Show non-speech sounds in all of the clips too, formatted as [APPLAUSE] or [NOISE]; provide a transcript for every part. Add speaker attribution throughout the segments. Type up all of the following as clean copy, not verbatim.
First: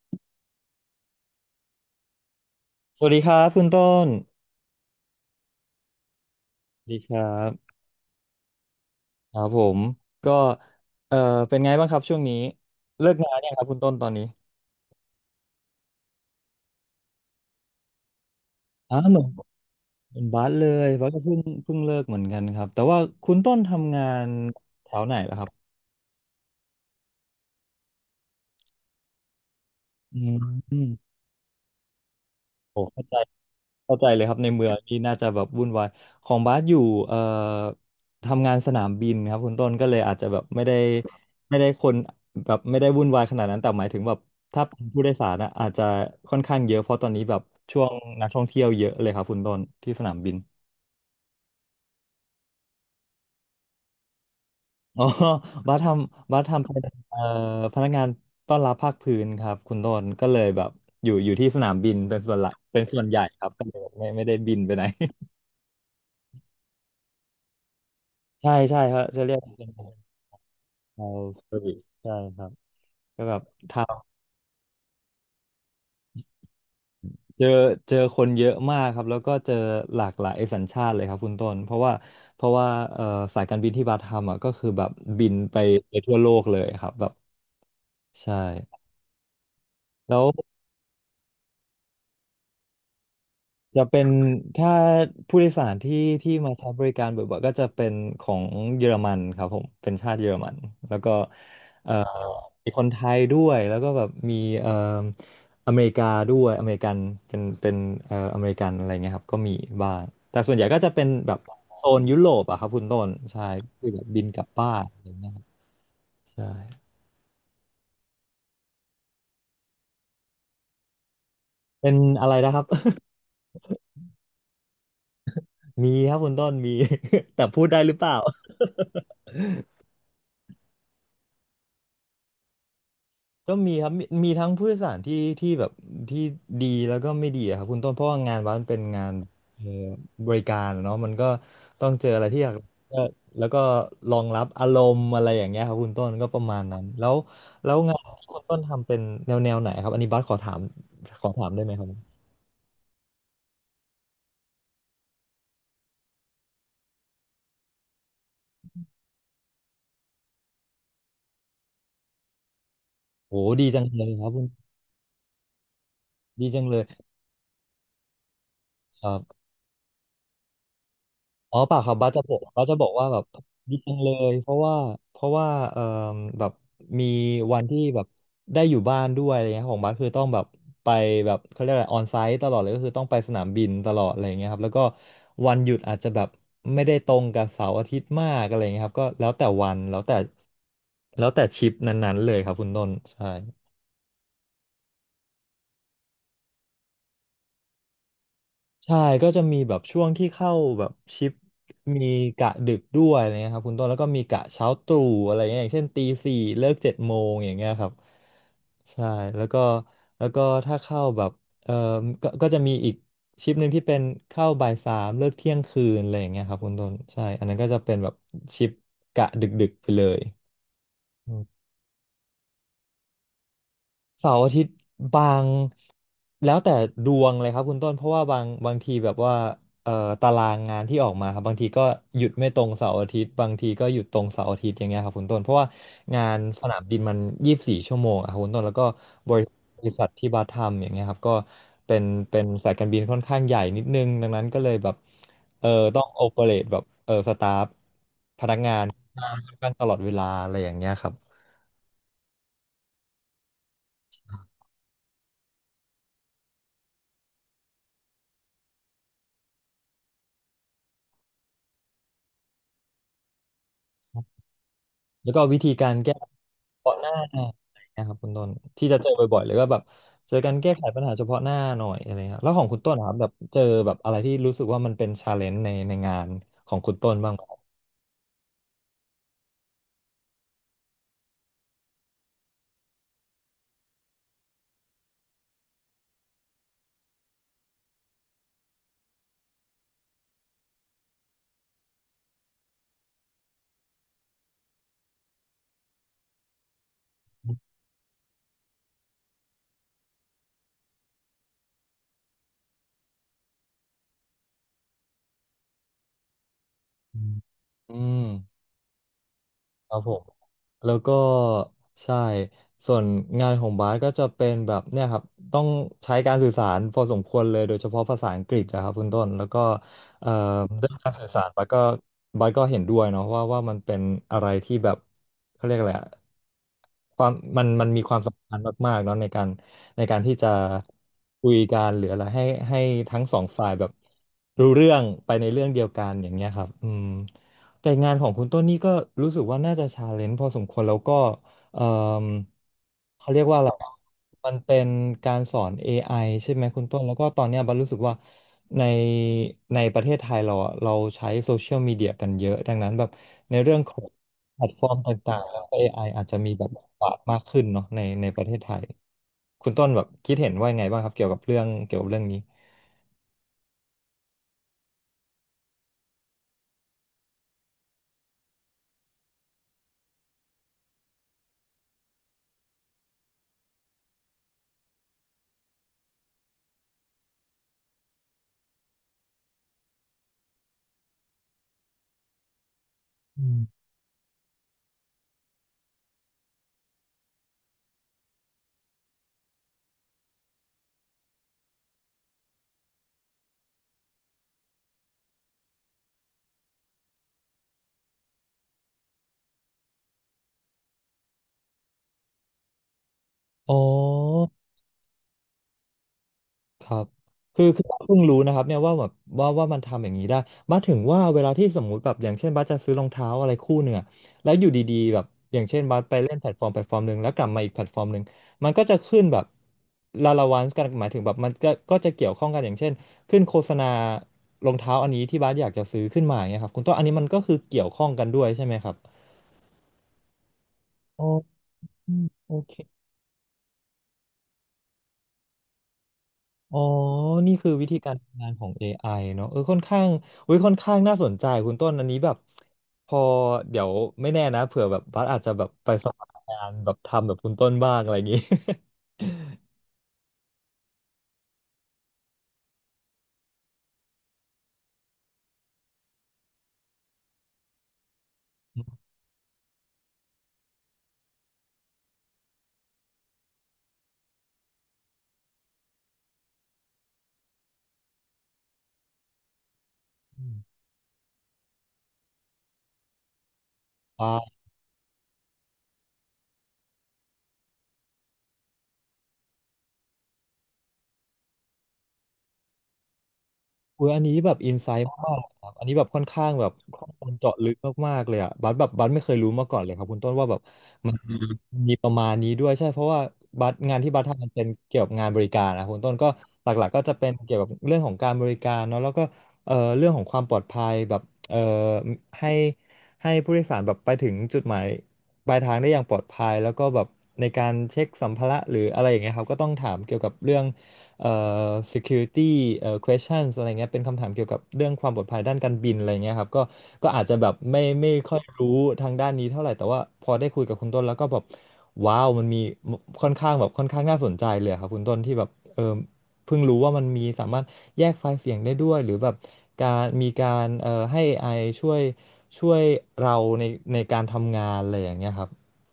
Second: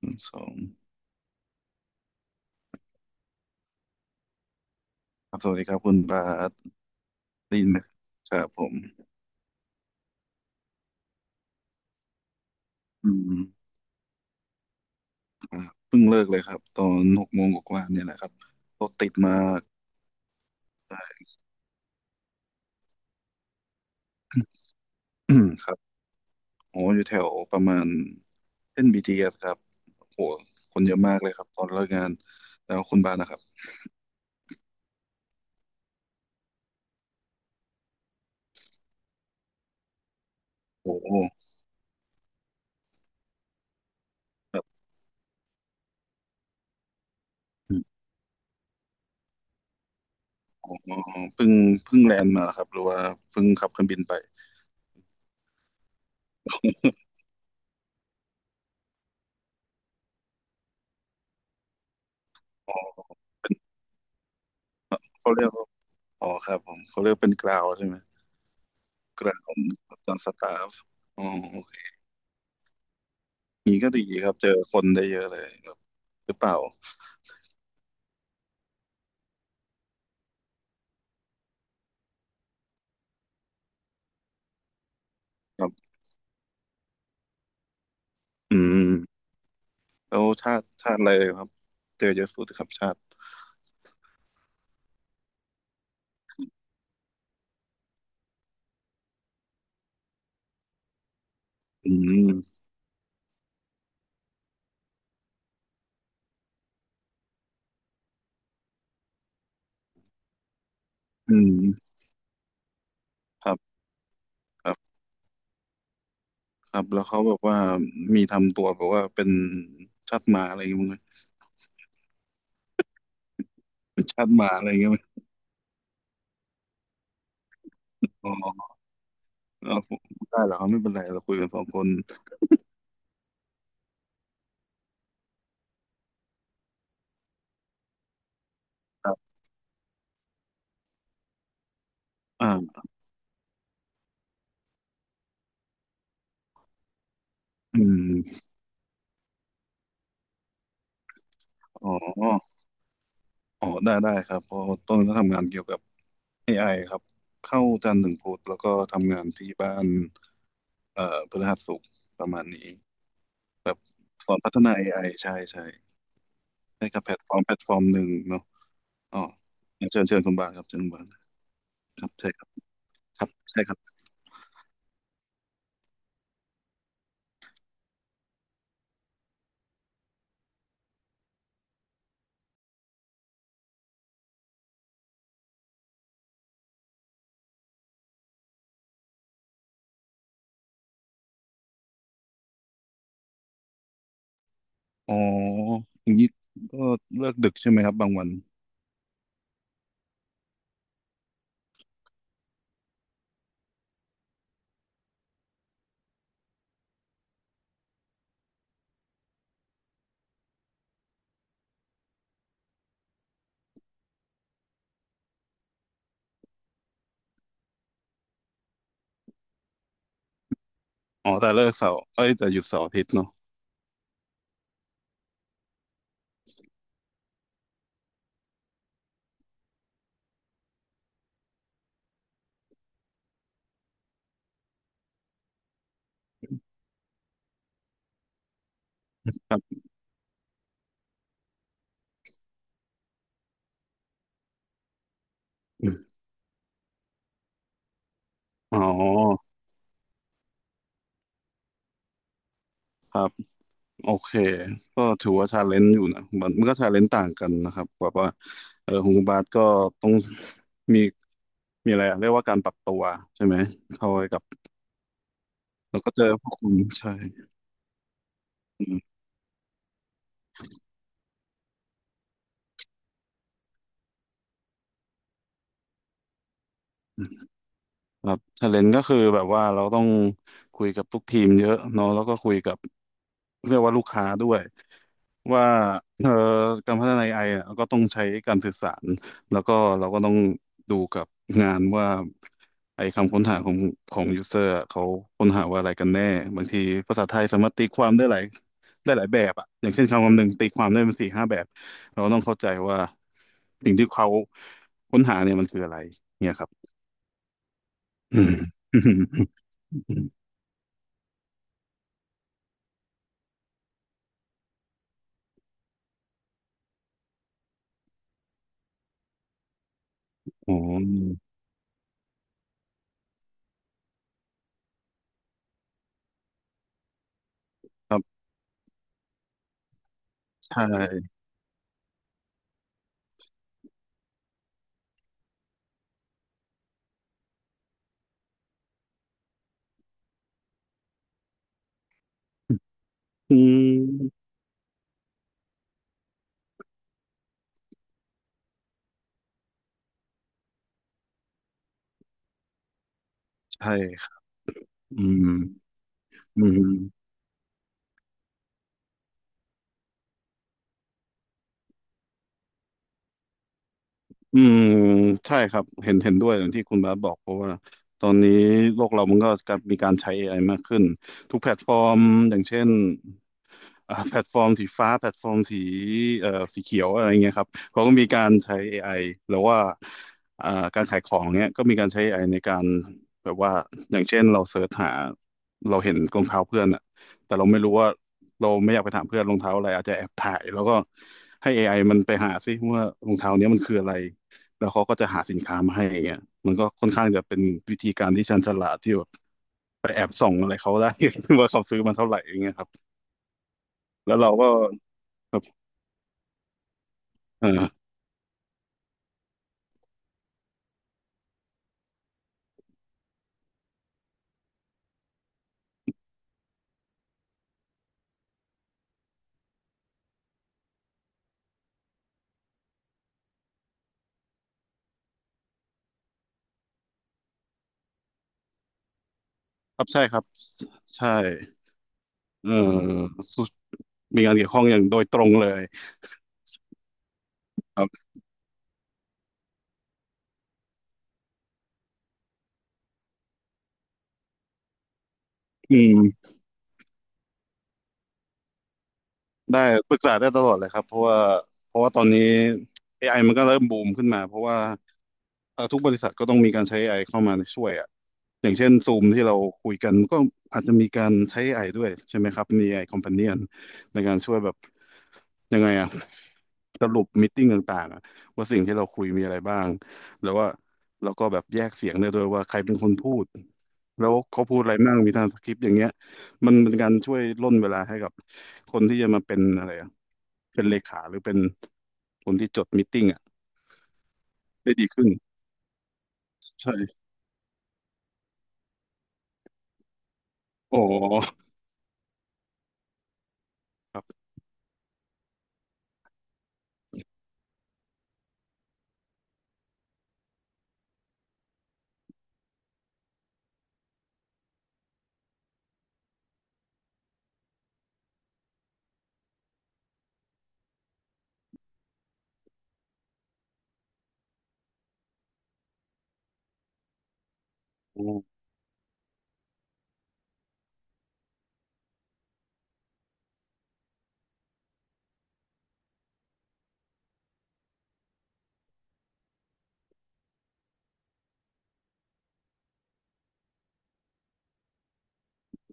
Speaker 1: หนึ่งสอง
Speaker 2: สวัสดีครับคุณต้น
Speaker 1: ครับสวัสดีครับคุณบาส
Speaker 2: สวัสดีครับ
Speaker 1: ได้ยินไหมครับผม
Speaker 2: ครับผมก็เออเป็นไงบ้างครับช่วงนี้
Speaker 1: อื
Speaker 2: เลิกงานเนี่ยงครับ
Speaker 1: ม
Speaker 2: คุณต้นตอนนี้
Speaker 1: ครับเพิ่งเลิกเลยครับตอนหกโมงกว่าๆเนี่ยแหละครับรถ
Speaker 2: อ๋อ
Speaker 1: ติด
Speaker 2: เหมือน
Speaker 1: มาก
Speaker 2: เหมือนบาสเลยบาสก็เพิ่งเลิกเหมือนกันครับแต่ว่าคุณต้นทำงานแถวไหน
Speaker 1: อื
Speaker 2: ล่ะค
Speaker 1: ม
Speaker 2: รับ
Speaker 1: ครับโหอยู่แถวประมาณเส้น BTS ครับ
Speaker 2: อื
Speaker 1: โหคนเย
Speaker 2: ม
Speaker 1: อะมากเลยครับตอนเลิกงานแล้
Speaker 2: โอ้
Speaker 1: วคุณ
Speaker 2: เข้า
Speaker 1: บา
Speaker 2: ใจ
Speaker 1: สนะครับ
Speaker 2: เข้าใจเลยครับในเมืองนี่น่าจะแบบวุ่นวายของบาสอยู่เอ่อทำงานสนามบินครับคุณต้นก็เลยอาจจะแบบไม่ได้
Speaker 1: โห
Speaker 2: ไม่ได้คนแบบไม่ได้วุ่นวายขนาดนั้นแต่หมายถึงแบบ
Speaker 1: ครั
Speaker 2: ถ้าเป็น
Speaker 1: บ
Speaker 2: ผู้โดยสารนะอาจจะค่อนข้างเยอะเพราะตอนนี้แบบช่วงนักท่องเที่ยวเยอะเลยครับคุณต้นที่สนามบิน
Speaker 1: อ๋อเพิ่งเพิ่งแลนด์มาเหรอครับหรือว่าเพิ่งขับเครื่องบินไป
Speaker 2: อ๋อบาสทำเป็นเอ่อพนักงานต้อนรับภาคพื้นครับคุณต้นก็เลยแบบอยู่อยู่ที่สนามบินเป็นส่วนหลัก
Speaker 1: [LAUGHS] อ๋
Speaker 2: เป็นส่
Speaker 1: อ
Speaker 2: วนใหญ่ครับก็เลยบไม่ได้บินไปไหน
Speaker 1: เขาเรียกว่าอ๋อครับผมเขาเรียกเป็นกราวใช่ไหม
Speaker 2: [LAUGHS] ใช่ใช่ครับจะ
Speaker 1: ก
Speaker 2: เรี
Speaker 1: รา
Speaker 2: ยก
Speaker 1: ว
Speaker 2: เป็น
Speaker 1: ตอนสตาฟ
Speaker 2: ไทย
Speaker 1: อ๋อ
Speaker 2: เซอร์วิสใช่ครับก็แบบ
Speaker 1: นี้ก็ดี
Speaker 2: ทำ
Speaker 1: ครับเจอคนได้เยอะเลยครับหรือเปล่า
Speaker 2: เจอเจอคนเยอะมากครับแล้วก็เจอหลากหลายสัญชาติเลยครับคุณต้นเพราะว่าเอ่อสายการบินที่บาทำอ่ะก็คือแบบบินไป
Speaker 1: ครับ
Speaker 2: ไปทั่วโลกเลยครับแบบใช่
Speaker 1: อืมแล้
Speaker 2: แล้ว
Speaker 1: วชาติอะไรครับเจอเยอะสุดครับชาติ
Speaker 2: จะเป็นถ้าผู้โดยสารที่ที่มาใช้บริการบ่อยๆก็จะเป็นของเยอรมันครับผมเป็นชาติเยอรมันแล้วก็เอ่
Speaker 1: อื
Speaker 2: อ
Speaker 1: ม
Speaker 2: มีคนไทยด้วยแล้วก็แบบมีเอ่ออเมริกาด้วยอเมริกันเป็นอเมริกันอะไรเงี้ยครับก็มีบ้างแต่ส่วนใหญ่ก็จะเป็นแบ
Speaker 1: อื
Speaker 2: บโซ
Speaker 1: ม
Speaker 2: นยุโรปอะครับคุณต้นใช่
Speaker 1: ครับ
Speaker 2: คือแบบบินกลับ
Speaker 1: ค
Speaker 2: บ้า
Speaker 1: รั
Speaker 2: น
Speaker 1: บ
Speaker 2: อะไรเงี้ยครับใช่
Speaker 1: ครับแล้วเขาแบบว่ามีทำตัวแบบว่าเป็นชาติหมาอะไรอย่างเงี้ยมั้งนะ
Speaker 2: เป็นอะไรนะครับ
Speaker 1: ชาติหมาอะไรอย่างเงี้ยมั้ย
Speaker 2: [LAUGHS] มีครับคุณต้นมี [LAUGHS] แต่พูดได้หรือเปล่า
Speaker 1: อ๋อเอาได้เหรอครับไม่เป็นไรเราคุยกันสองคน
Speaker 2: ก็มีครับมีทั้งผู้โดยสารที่แบบที่ดีแล้วก็ไม่ดีอะครับคุณต้นเพราะว่างานวัดมันเป็นงา
Speaker 1: ครั
Speaker 2: น
Speaker 1: บ
Speaker 2: เอ่อบริการอะเนาะมันก็ต้องเจออะไรที่
Speaker 1: อ่
Speaker 2: อยาก
Speaker 1: า
Speaker 2: ก็แล้วก็รองรับอารมณ์อะไรอย่างเงี้ยครับคุณต้นก็ประมาณนั้นแล้วแล้ว
Speaker 1: อื
Speaker 2: งานที่คุ
Speaker 1: ม
Speaker 2: ณต้นทำเป็นแนวแนวไหนครับอันนี้บัสขอถามได้ไหมครับ
Speaker 1: อ๋ออ๋อได้ครับเพราะต้นก็ทำงานเกี่ยวกับ AI ครับเข้าจันทร์ถึงพุธแล้วก็ทำงานที่บ้าน เอ่อพฤหัสศุกร์ประมาณนี้
Speaker 2: โอ้ดี
Speaker 1: แบบ
Speaker 2: จังเลยครั
Speaker 1: ส
Speaker 2: บ
Speaker 1: อน
Speaker 2: คุณ
Speaker 1: พัฒนา AI ใช่
Speaker 2: ดีจังเลย
Speaker 1: ให้กับแพลตฟอร์มหนึ่งเนาะ
Speaker 2: ครั
Speaker 1: อ๋อ
Speaker 2: บ
Speaker 1: เชิญคุณบาทครับเชิญคุณบาท
Speaker 2: อ๋อเปล่าครับ
Speaker 1: ครั
Speaker 2: บ้าส
Speaker 1: บ
Speaker 2: จะ
Speaker 1: ใช่
Speaker 2: บอ
Speaker 1: ค
Speaker 2: ก
Speaker 1: รับ
Speaker 2: บ้าสจะบอกว่าแบ
Speaker 1: ค
Speaker 2: บ
Speaker 1: รับใช่ค
Speaker 2: ดี
Speaker 1: รับ
Speaker 2: จังเลยเพราะว่าเอ่อแบบมีวันที่แบบได้อยู่บ้านด้วยอะไรเงี้ยของบ้าสคือต้องแบบไปแบบเขาเรียกอะไรออนไซต์ตลอดเลยก็คือต้องไปสนามบินตลอดอะไรเงี้ยครับแล้วก็วันหยุดอาจจะแบบไม่ได้ตรงกับเสาร์อาทิตย์มากอะไรเงี้ยครับก็แล้วแต่วันแล้วแต่ชิปนั้นๆเลยครับคุณต้นใช่
Speaker 1: อ๋ออย่างนี้ก็เลิกดึกใช่ไหมครับบางวัน
Speaker 2: ใช่ก็จะมีแบบช่วงที่เข้าแบบชิปมีกะดึกด้วยอะไรเงี้ยครับคุณต้นแล้วก็มีกะเช้าตรู่อะไรเงี้ยอย่างเช่นตีสี่เลิกเจ็ดโมงอย่างเงี้ยครับใช่แล้วก็แล้วก็ถ้าเข้าแบบเออก็ก็จะมีอีกชิปหนึ่งที่เป็นเข้าบ่ายสามเลิกเที่ยงคืนอะไรอย่างเงี้ยครับคุณต้นใช่อันนั้นก็จะเป็นแบบชิปกะดึกๆไปเลย
Speaker 1: อ๋อแต่เลิกเสาร์เอ้ยแต่หยุดเสาร์อาทิตย์เนาะ
Speaker 2: เสาร์อาทิตย์บางแล้วแต่ดวงเลยครับคุณต้นเพราะว่าบางทีแบบว่าเอ่อตารางงานที่ออกมาครับบางทีก็หยุดไม่ตรงเสาร์อาทิตย์บางทีก็หยุดตรงเสาร์อาทิตย์อย่างเงี้ยครับคุณต้นเพราะว่างานสนามบินมัน24 ชั่วโมงอะครับคุณต้นแล้วก็บริ
Speaker 1: ครับ
Speaker 2: บริษัทที่บาทำอย่างเงี้ยครับก็เป็นเป็นสายการบินค่อนข้างใหญ่นิดนึงดังนั้นก็เลยแบบเออ
Speaker 1: อื
Speaker 2: ต้อง
Speaker 1: ม
Speaker 2: โอเปเรตแบบสตาฟ
Speaker 1: อ๋
Speaker 2: งาน
Speaker 1: อ
Speaker 2: ค่อนข้างตลอดเวลาอะไรอย่างเงี้ยครับ
Speaker 1: โอเคก็ถือว่าชาเลนจ์อยู่นะมันก็ชาเลนจ์ต่างกันนะครับแบบว่าเออของคุณบาทก็ต้องมีมีอะไรอะเรียกว่าการปรับตัวใช่ไหมเข้าไปกับ
Speaker 2: แล้วก็วิธีการ
Speaker 1: แล้วก็
Speaker 2: แก้
Speaker 1: เจอ
Speaker 2: เ
Speaker 1: พวกคุณ
Speaker 2: ฉพาะห
Speaker 1: ใช่
Speaker 2: น้าอะไรนะครับคุณต้นที่จะ
Speaker 1: อื
Speaker 2: เจอบ่อยๆเลยก็แบบเจอการแก้ไขปัญหาเฉพาะหน้าหน่อยอะไรเงี้ยแล้วของคุณต้นนะครับแบบเจอแบบอะไรที่รู้สึกว่ามันเป็นชาเลนจ์ในงานของคุณต้นบ้างไหม
Speaker 1: ครับชาเลนก็คือแบบว่าเราต้องคุยกับทุกทีมเยอะเนาะแล้วก็คุยกับเรียกว่าลูกค้าด้วยว่าเอ่อการพัฒนา AI อไออะก็ต้องใช้การสื่อสารแล้วก็เราก็ต้องดูกับงานว่าไอ้คำค้นหาของยูเซอร์เขาค้นหาว่าอะไรกันแน่บางทีภาษาไทยสามารถตีความได้หลายได้หลายแบบอะอย่างเช่นคำคำหนึ่งตีความได้เป็นสี่ห้าแบบเราก็ต้องเข้าใจว่าสิ่งที่เขาค้นหาเนี่ยมันคืออะไรเนี่ยครับ
Speaker 2: อื
Speaker 1: อื
Speaker 2: ม
Speaker 1: ม
Speaker 2: ครั
Speaker 1: อื
Speaker 2: บผม
Speaker 1: ม
Speaker 2: แล้วก็ใช่ส่วนงานของบาสก็จะเป็นแบบเนี่ยครับต้องใช้การสื่อสารพอสมควรเลยโดยเฉพาะภาษาอังกฤษนะครับคุณต้นแล้วก็เอ่อ
Speaker 1: ๋
Speaker 2: เรื่องการสื่อ
Speaker 1: อ
Speaker 2: สารบาสก็บาสก็เห็นด้วยเนาะว่ามันเป็นอะไรที่แบบเขาเรียกอะไรอะความมันมีค
Speaker 1: ค
Speaker 2: วา
Speaker 1: รั
Speaker 2: ม
Speaker 1: บ
Speaker 2: สำคัญมากๆเนาะในการในการที่จะ
Speaker 1: ใช่
Speaker 2: คุยกันหรืออะไรให้ให้ทั้งสองฝ่ายแบบรู้เรื่องไปในเรื่องเดียวกันอย่างเงี้ยครับอืม แต่งานของคุณต้นนี่ก็รู้สึกว่าน่าจะชาเลนจ์พอสมควรแล้วก็เอ่มเขาเรียก
Speaker 1: อื
Speaker 2: ว่าอะไรอะ
Speaker 1: ม
Speaker 2: มันเป็นการสอน AI ใช่ไหมคุณต้นแล้วก็ตอนเนี้ยบันรู้สึกว่าในประเทศไทยเราอะเราใช้โซเชียลมีเดียกันเยอะดังนั้นแบบในเรื่องข
Speaker 1: ใช่
Speaker 2: อง
Speaker 1: ครับ
Speaker 2: แพลตฟอร์มต
Speaker 1: อื
Speaker 2: ่าง
Speaker 1: ม
Speaker 2: ๆแล้วก็ AI อไออาจจะมี
Speaker 1: อื
Speaker 2: แบบบทบาท
Speaker 1: ม
Speaker 2: มากขึ้นเนาะในประเทศไทยคุณต้นแบบคิดเห็นว่ายังไงบ้างครับเกี่ยวกับเรื่องนี้
Speaker 1: อืมใช่ครับเห็นด้วยอย่างที่คุณบาสบอกเพราะว่าตอนนี้โลกเรามันก็กลับมีการใช้เอไอมากขึ้นทุกแพลตฟอร์มอย่างเช่นอ่าแพลตฟอร์มสีฟ้าแพลตฟอร์มสีเอ่อสีเขียวอะไรเงี้ยครับเขาก็มีการใช้ AI หรือว่าอ่าการขายของเนี้ยก็มีการใช้ AI ในการ
Speaker 2: อื
Speaker 1: แบบ
Speaker 2: ม
Speaker 1: ว่าอย่างเช่นเราเสิร์ชหาเราเห็นรองเท้าเพื่อนอะแต่เราไม่รู้ว่าเราไม่อยากไปถามเพื่อนรองเท้าอะไรอาจจะแอบถ่ายแล้วก็ให้ AI มันไปหาซิว่ารองเท้าเนี้ยมันคืออะไร แล้วเขาก็จะหาสินค้ามาให้อย่างเงี้ยมันก็ค่อนข้างจะเป็นวิธีการที่ชันฉลาดที่แบบไปแอบส่องอะไรเขาได้ [LAUGHS] ว่าเขาซื้อมาเท่าไหร่อย่างเงี้ยครับ
Speaker 2: อ๋อ
Speaker 1: แล้วเราก็ครับ
Speaker 2: ครับคือ
Speaker 1: เอ
Speaker 2: คือ
Speaker 1: อ
Speaker 2: บ้าเพิ่งรู้นะครับเนี่ยว่าแบบว่ามันทำอย่างนี้ได้บ้าถึงว่าเวลาที่สมมุติแบบอย่างเช่นบ้าจะซื้อรองเท้าอะไรคู่หนึ่งอะแล้วอยู่ดีๆแบบอย่างเช่นบ้าไปเล่นแพลตฟอร์มหนึ่งแล้วกลับมาอีกแพลตฟอร์มหนึ่งมันก็จะขึ้นแบบลาลาวันส์กันหมายถึงแบบมันก็จะเกี่ยวข้องกันอย่างเช่นขึ้นโฆษณารองเท้าอันนี้ที่บ้าอยากจะซื้อขึ้นมาอย่างเงี้ยครับคุณต้นอันนี้มันก็คือเกี่ยวข้องกันด้วยใช่ไหมครับ
Speaker 1: ครับใช่ครับ
Speaker 2: อ๋อ
Speaker 1: ใช่
Speaker 2: โอ
Speaker 1: เออ
Speaker 2: เค
Speaker 1: สุมีงานเกี่ยวข้องอย่างโดยตรงเลย
Speaker 2: อ๋อ นี่คือวิธี
Speaker 1: ครั
Speaker 2: การ
Speaker 1: บ
Speaker 2: ทำงานของ AI เนอะเออค่อนข้างอุ้ยค่อนข้างน่าสนใจคุณต้นอันนี้แบบพอเดี๋ยวไม่แน่นะเผื่อแบบบัสอาจจะแบบไป
Speaker 1: อื
Speaker 2: สมัคร
Speaker 1: ม
Speaker 2: งานแบบทำแบบคุณต้นบ้างอะไรอย่างงี้
Speaker 1: ได้ปรึกษาได้ตลอดเลยครับเพราะว่าตอนนี้ AI มันก็เริ่มบูมขึ้นมาเพราะว่าทุกบริษัทก็ต้องมีการใช้ AI เข้ามาช่วยอ่ะอย่างเช่น
Speaker 2: [LAUGHS] อ
Speaker 1: ซูมที่เราคุยกันก็อาจจะมีการใช้ AI ด้วยใช่ไหมครับมี AI Companion ในการช่วยแบบยังไงอ่ะสรุปมีตติ้งต่างๆอะว่าสิ่งที่เราคุยมีอะไรบ้าง
Speaker 2: ื
Speaker 1: แล้ว
Speaker 2: ม
Speaker 1: ว่าเราก็แบบแยกเสียงได้ด้วยว่าใครเป็นคนพูดแล้ว
Speaker 2: อ่า
Speaker 1: เขาพูดอะไรบ้างมีทรางสคริปต์อย่างเงี้ย มันเป็นการช่วยร่นเวลาให้กับคนที่จะมาเป็นอะไรอะเป็นเลขาหรือเป็นคนที่จดมีตติ้งอ่ะ
Speaker 2: อุ้ยอันนี้แบบอินไซ
Speaker 1: ได้ดี
Speaker 2: ต์
Speaker 1: ขึ้น
Speaker 2: มากๆเลยครับอันนี้แบบค่อนข้างแบบข้อ
Speaker 1: ใช่
Speaker 2: มูลเจาะลึกมากๆเลยอ่ะบัสแบบบัสไม่เคยรู้มาก่อนเลยครับคุณต้นว่าแบบ
Speaker 1: อ๋อ
Speaker 2: มีประมาณนี้ด้วยใช่เพราะว่าบัตรงานที่
Speaker 1: ค
Speaker 2: บัต
Speaker 1: รับ
Speaker 2: ทำมันเป็นเกี่ยวกับงานบริการนะคุณต้นก็หลักๆก็จะเป็นเกี่ยวกับเรื่องของการบริการเนาะแล้วก็เรื่องของความปลอดภัยแบบเอ่อให้ให้ผู้โดยสารแบบไปถึงจุดหมายปลายทางได้อย่างปลอดภัยแล้วก็แบบในการเช็คสัมภาระหรืออะไรอย่างเงี้ยครับก็ต้องถามเกี่ยวกับเรื่อง เอ่อ security questions อะไรเงี้ยเป็นคำถามเกี่ยวกับเรื่องความปลอดภัยด้านการบินอะไรเงี้ยครับก็อาจจะแบบไม่ค่อยรู้ทางด้านนี้เท่าไหร่ แต่ว่าพอได้คุยกับคุณต้นแล้วก็แบบว้าวมันมีค่อนข้างแบบค่อนข้างน่าสนใจเลยครับคุณต้นที่แบบเออเพิ่งรู้ว่ามันมีสามารถแยกไฟล์เสียงได้ด้วยหรือแบบการมีการให้เอไ i ช่วยช่วยเราในการทำงานอะไรอย่างเงี้ยครับ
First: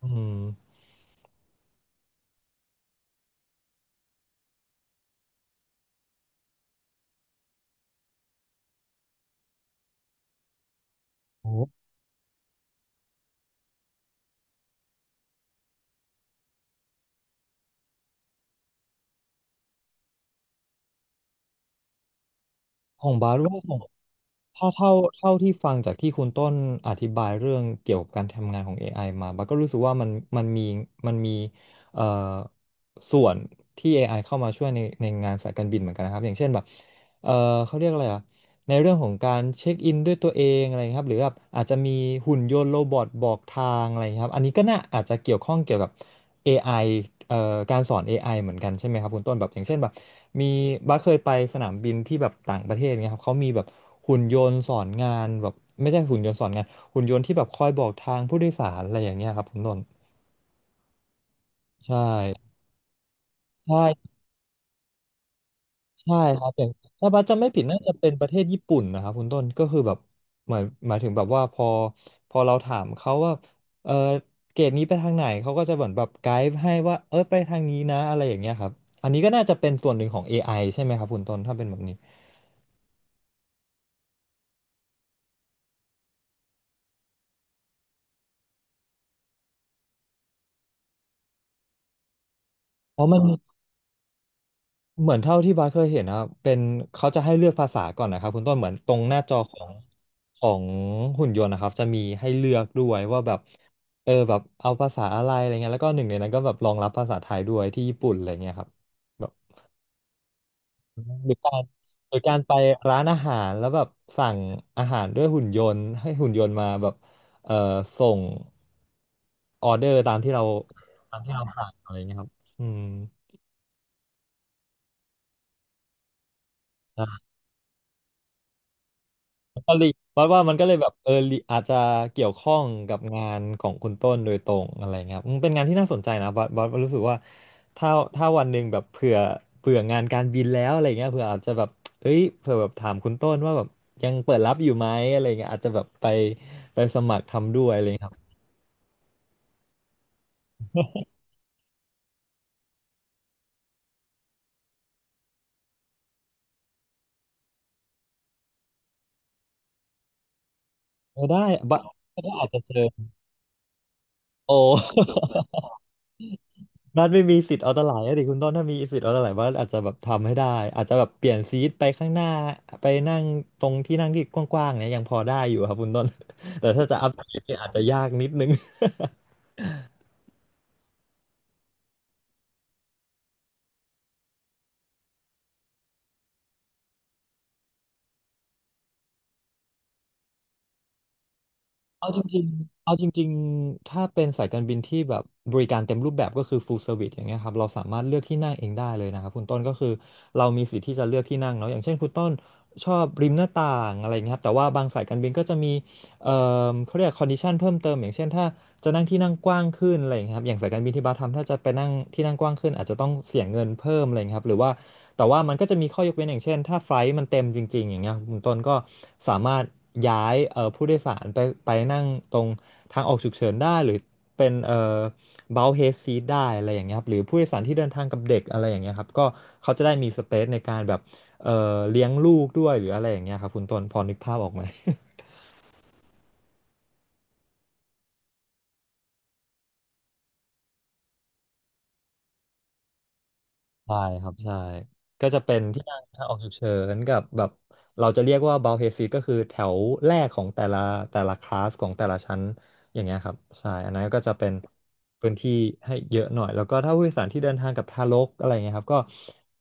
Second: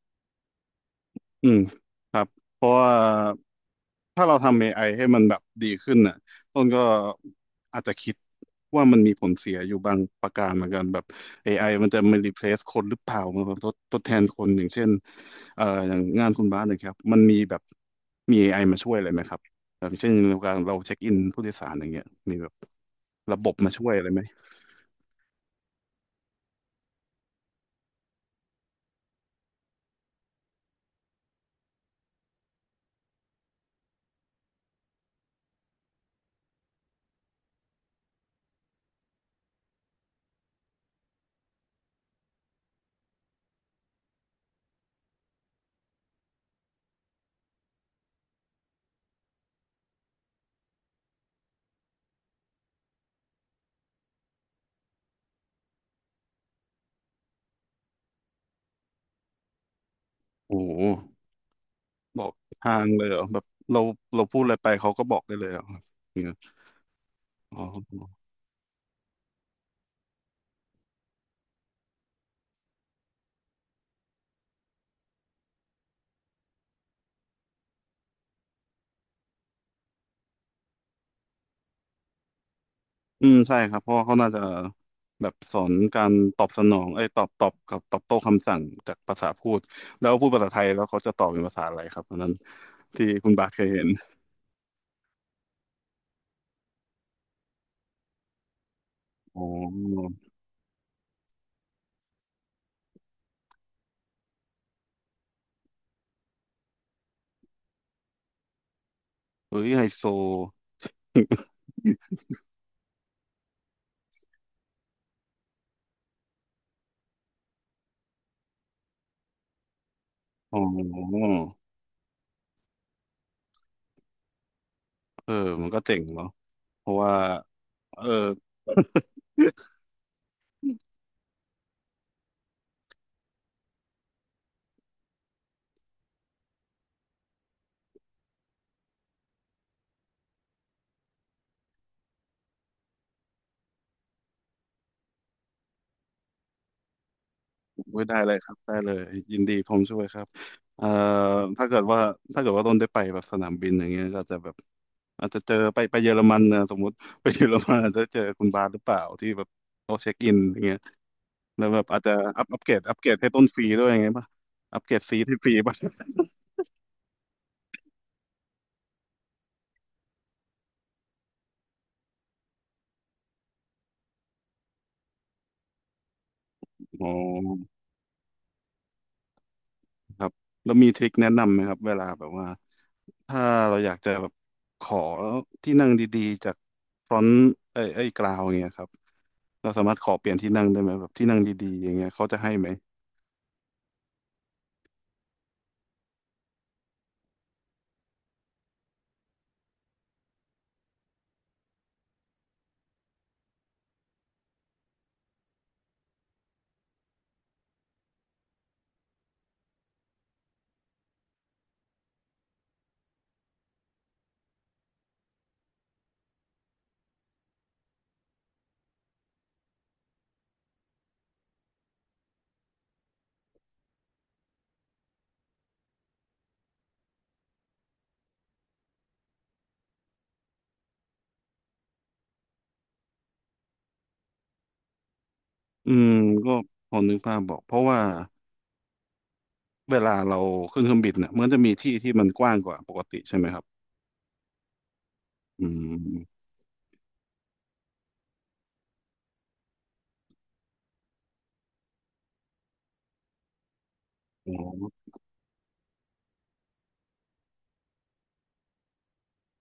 Speaker 2: อืม
Speaker 1: อืมครับเพราะว่าถ้าเราทำ AI ให้มันแบบดีขึ้นน่ะต้นก็อาจจะคิดว่ามันมีผลเสียอยู่บางประการเหมือนกันแบบ
Speaker 2: โอ้
Speaker 1: AI มันจะมา replace คนหรือเปล่ามันแบบทดแทนคนอย่างเช่นอย่างงานคุณบาสเนะครับมันมีแบบมี AI มาช่วยอะไรไหมครับอย่างเช่นในการเราเช็คอินผู้โดยสารอย่างเงี้ยมีแบบ
Speaker 2: ของบา
Speaker 1: ระบ
Speaker 2: โรุ
Speaker 1: บมา
Speaker 2: ผม
Speaker 1: ช่วยอะไรไหม
Speaker 2: ถ้าเท่าที่ฟังจากที่คุณต้นอธิบายเรื่องเกี่ยวกับการทำงานของ AI มาบาก็รู้สึกว่ามันมันมีมันมีเอ่อส่วนที่ AI เข้ามาช่วยในงานสายการบินเหมือนกันนะครับอย่างเช่นแบบ เอ่อเขาเรียกอะไรอ่ะในเรื่องของการเช็คอินด้วยตัวเองอะไรครับหรือแบบอาจจะมีหุ่นยนต์โรบอทบอกทางอะไรครับอันนี้ก็น่าอาจจะเกี่ยวข้องเกี่ยวกับเอไอเอ่อการสอนเอไอเหมือนกันใช่ไหมครับคุณต้นแบบอย่างเช่นแบบมีบัสเคยไปสนามบินที่แบบต่างประเทศเนี่ยครับเขามีแบบหุ่นยนต์สอนงานแบบไม่ใช่หุ่นยนต์สอนงานหุ่นยนต์ที่แบบคอยบอกทางผู้โดยสารอะไรอย่างเงี้ยครับคุณต้น
Speaker 1: โอ้โห
Speaker 2: ใช่
Speaker 1: บอกทางเลยเหรอแบบเรา
Speaker 2: ใช่
Speaker 1: เราพูดอะไรไปเขาก็บอกได้เลยเหรอ
Speaker 2: ใช่
Speaker 1: อย่างเงี้
Speaker 2: ครั
Speaker 1: ย
Speaker 2: บอย่างถ้าบัสจำไม่
Speaker 1: อ๋
Speaker 2: ผิด
Speaker 1: อ
Speaker 2: น่าจะเป็นประเทศญี่ปุ่นนะครับคุณต้นก็คือแบบหมายหมายถึงแบบว่าพอพอเราถามเขาว่าเออเกรดนี้ไปทางไหนเขาก็จะเหมือนแบบไกด์ให้ว่าเออไปทางนี้นะอะไรอย่างเงี้ยครับอันนี้ก็น่าจะเป็นส่วนหนึ่งของ AI ใช่ไหมครับคุณต้นถ้าเป็นแบบนี้
Speaker 1: อืมใช่ครับเพราะว่าเขาน่าจะแบบสอนการตอบสนองเอ้ยตอบตอบกับตอบโต้คำสั่งจากภาษาพูดแล้วพูดภาษาไทยแล้วเขาจะตอบเป็นภาษาอะไรครับตอนนั้น
Speaker 2: เพ
Speaker 1: ที่
Speaker 2: ราะมัน
Speaker 1: คุณบาทเคยเห็น
Speaker 2: เหมือนเท่าที่บาสเคยเห็นนะครับเป็นเขาจะให้เลือกภาษาก่อนนะครับคุณต้นเหมือนตรงหน้าจอ
Speaker 1: อ๋
Speaker 2: ของ
Speaker 1: อ
Speaker 2: ของหุ่นยนต์นะครับจะมีให้เลือกด้วยว่าแบบเอาภาษาอะไรอะไรเงี้ยแล้วก็หนึ่งในนั้นก็แบบรองรับภาษาไทยด้วยที่ญี่ปุ่นอะไรเงี้ยครับแบบ
Speaker 1: เฮ้ยไฮโซ
Speaker 2: หรือการหรือการไปร้านอาหารแล้วแบบสั่งอาหารด้วยหุ่นยนต์ให้หุ่นยนต์มาแบบเออส่งออเดอร์ตามที่เรา
Speaker 1: อ๋
Speaker 2: ตาม
Speaker 1: อ
Speaker 2: ที่เราสั่งอะไรเงี้ยครับอืม
Speaker 1: เออมันก็เจ๋งเนาะเพราะว่าเออ [LAUGHS]
Speaker 2: ก็เลยว่ามันก็เลยแบบอาจจะเกี่ยวข้องกับงานของคุณต้นโดยตรงอะไรเงี้ยครับมันเป็นงานที่น่าสนใจนะบอสรู้สึกว่าถ้าถ้าวันหนึ่งแบบเผื่องานการบินแล้วอะไรเงี้ยเผื่ออาจจะแบบเอ้ยเผื่อแบบถามคุณต้นว่าแบบยังเปิดรับอยู่ไหมอะไรเงี้ยอาจจะแบบไป
Speaker 1: อุ้ยได้เลยครับได้เลยยินดีผมช่วยครับเอ่อถ้าเกิดว่าถ้าเกิดว่าต้นได้ไปแบบสนามบินอย่างเงี้ยก็จะแบบอาจจะเจอไปเยอรมันนะสมมุติไปเยอรมันอาจจะเจอคุณบาสหรือเปล่าที่แบบเขาเช็คอินอย่างเงี้ย
Speaker 2: เออได้
Speaker 1: แล้ว
Speaker 2: บอ
Speaker 1: แบ
Speaker 2: ส
Speaker 1: บอาจจะ
Speaker 2: ก็
Speaker 1: อั
Speaker 2: อา
Speaker 1: พ
Speaker 2: จ
Speaker 1: อั
Speaker 2: จะ
Speaker 1: ป
Speaker 2: เจ
Speaker 1: เกร
Speaker 2: อ
Speaker 1: ดอัปเกรดให้ต้นฟรีด้วยอย่างเงี้ยป่ะ
Speaker 2: โอ
Speaker 1: อัปเกรดฟรีที่ฟรีป่ะ [LAUGHS]
Speaker 2: บ้านไม่มีสิทธิ์เอาตะไหลอะดิคุณต้นถ้ามีสิทธิ์เอาตะไหลบ้านอาจจะแบบทำให้ได้อาจจะแบบเปลี่ยนซีทไปข้างหน้าไปนั่งตรงที่นั่งที่กว้างๆเนี่ยยังพอได้อยู่ครับคุณต้น [LAUGHS] แต่ถ้าจะ
Speaker 1: อ๋
Speaker 2: อั
Speaker 1: อ
Speaker 2: พเกรดเนี่ยอาจจะยากนิดนึง
Speaker 1: ครับแล้วมีทริคแนะนำไหมครับเวลาแบบว่า ถ้าเราอยากจะแบบขอที่นั่งดีๆจากฟรอนต์ไอ้กราวอย่างเงี้ยครับเราสามารถขอเปลี่ยนที่นั่งได้ไหมแบบที่นั่งดีๆอย่างเงี้
Speaker 2: เอา
Speaker 1: ย
Speaker 2: จ
Speaker 1: เขาจะ
Speaker 2: ริง
Speaker 1: ให้ไหม
Speaker 2: ๆเอาจริงๆถ้าเป็นสายการบินที่แบบบริการเต็มรูปแบบก็คือ full service อย่างเงี้ยครับเราสามารถเลือกที่นั่งเองได้เลยนะครับคุณต้นก็คือเรามีสิทธิ์ที่จะเลือกที่นั่งเนาะอย่างเช่นคุณต้นชอบริมหน้าต่างอะไรเงี้ยครับแต่ว่าบางสายการบินก็จะมีเอ่เขาเรียก condition เพิ่มเติมอย่างเช่นถ้าจะนั่งที่นั่งกว้างขึ้นอะไรเงี้ยครับอย่างสายการบินที่บัสทำถ้าจะไปนั่งที่นั่งกว้างขึ้นอาจจะต้องเสียเงินเพิ่มอะไรเงี้ยครับหรือว่า แต่ว่ามันก็จะมีข้อยกเว้นอย่างเช่นถ้าไฟลท์มันเต็มจริงๆอย่างเงี้ยคุณต้นก็สามารถย้ายผู้โดยสารไปนั่งตรงทางออกฉุกเฉินได้หรือเป็นเบลเฮดซีทได้อะไรอย่างเงี้ยครับหรือผู้โดยสารที่เดินทางกับเด็กอะไรอย่างเงี้ยครับก็เขาจะได้มีสเปซในการแบบเลี้ยงลูกด้วยหรืออะไรอย่างเงี้ยครับคุณต้นพอนึกภาพออกไหม
Speaker 1: อืมก็พอนึกภาพบอกเพราะว่าเวลาเราขึ้นเครื่องบินเนี่ยมันจะมีที่ที่มันกว้างกว่าปกติใช่ไหมครับ
Speaker 2: ใช่ครับใช่ก็จะเป็น
Speaker 1: อื
Speaker 2: ที่นั่งทางออก
Speaker 1: ม
Speaker 2: ฉุกเฉินกับแบบเราจะเรียกว่าบา l เฮซีก็คือแถวแรกของแต่ละแต่ละคลาสของแต่ละชั้นอย่างเงี้ยครับใช่อันนั้นก็จะเป็น
Speaker 1: อ๋อ
Speaker 2: พื้นที่ให้เยอะหน่อยแล้วก็ถ้าผู้โดยสารที่เดินทางกับทารกอะไรเงี้ยครับก็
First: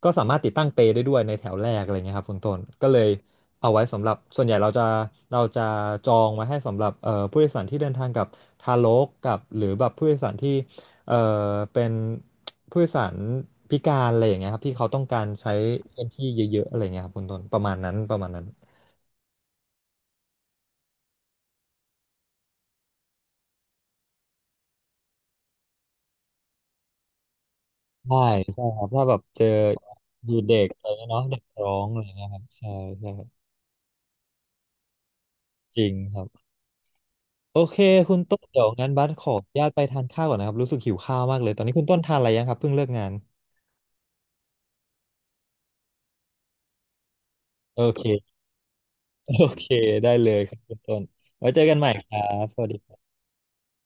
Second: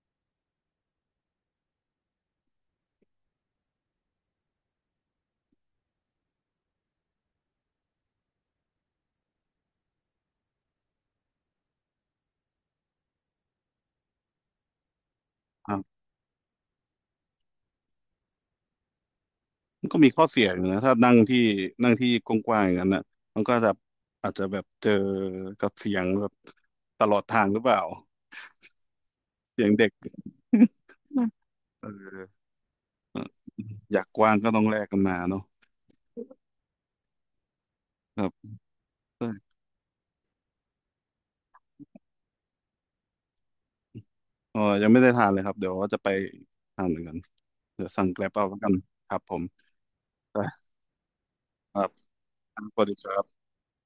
Speaker 2: ก็สามารถติดตั้งเปลได้ด้วยในแถวแรกอะไรเงี้ยครับคุณต้นก็เลยเอาไว้สำหรับส่วนใหญ่เราจะจองไว้ให้สำหรับผู้โดยสารที่เดินทางกับทารกกับหรือแบบผู้โดยสารที่เอ่อเป็น ผู้โดยสารพิการอะไรอย่างเงี้ยครับที่เขาต้องการใช้
Speaker 1: ครับ
Speaker 2: พื้นที่เยอะๆอะไรเงี้ยครับคุณต้นประมาณนั้นประมาณนั้น
Speaker 1: มันก็มีข้อเสียอยู่นะถ้านั่งที่นั่งที่กว้างๆอย่างนั้นนะมันก็จะอาจจะแบบเจอกับเสียงแบบตลอดทางหรือเปล่า
Speaker 2: ใช่ใช่ครับถ้าแบบเจอ
Speaker 1: เสียงเด็ก
Speaker 2: ดูเด็กอะไรเงี้ยเนาะ
Speaker 1: นะ
Speaker 2: เด็กร้อ
Speaker 1: เอ
Speaker 2: งอะไร
Speaker 1: อ
Speaker 2: เงี้ยครับใช่ใช่ครับ
Speaker 1: อยากกว้างก็ต้องแลกกันมาเนาะ
Speaker 2: จริงครับโอเคคุณ
Speaker 1: ครั
Speaker 2: ต้น
Speaker 1: บ
Speaker 2: เดี๋ยวงั้นบัสขออนุญาตไปทานข้าวก่อนนะครับรู้สึกหิวข้าวมากเลยตอนนี้คุณต้นทานอะไรยังครับเพิ่งเลิกงาน
Speaker 1: เออยังไม่ได้ทานเลยครับเดี๋ยวว่าจะไปทานเหมือนกัน
Speaker 2: โอ
Speaker 1: เดี๋ยวสั่งแกร็บ
Speaker 2: เค
Speaker 1: เอาแล้วกันครับ
Speaker 2: โอ
Speaker 1: ผม
Speaker 2: เคได้เล
Speaker 1: ค
Speaker 2: ย
Speaker 1: รั
Speaker 2: ครับ
Speaker 1: บ
Speaker 2: คุณต้นไว้เจอกั
Speaker 1: ค
Speaker 2: น
Speaker 1: รั
Speaker 2: ใหม่
Speaker 1: บ
Speaker 2: ครับสวัส
Speaker 1: สวัสดีค
Speaker 2: ดี
Speaker 1: รับ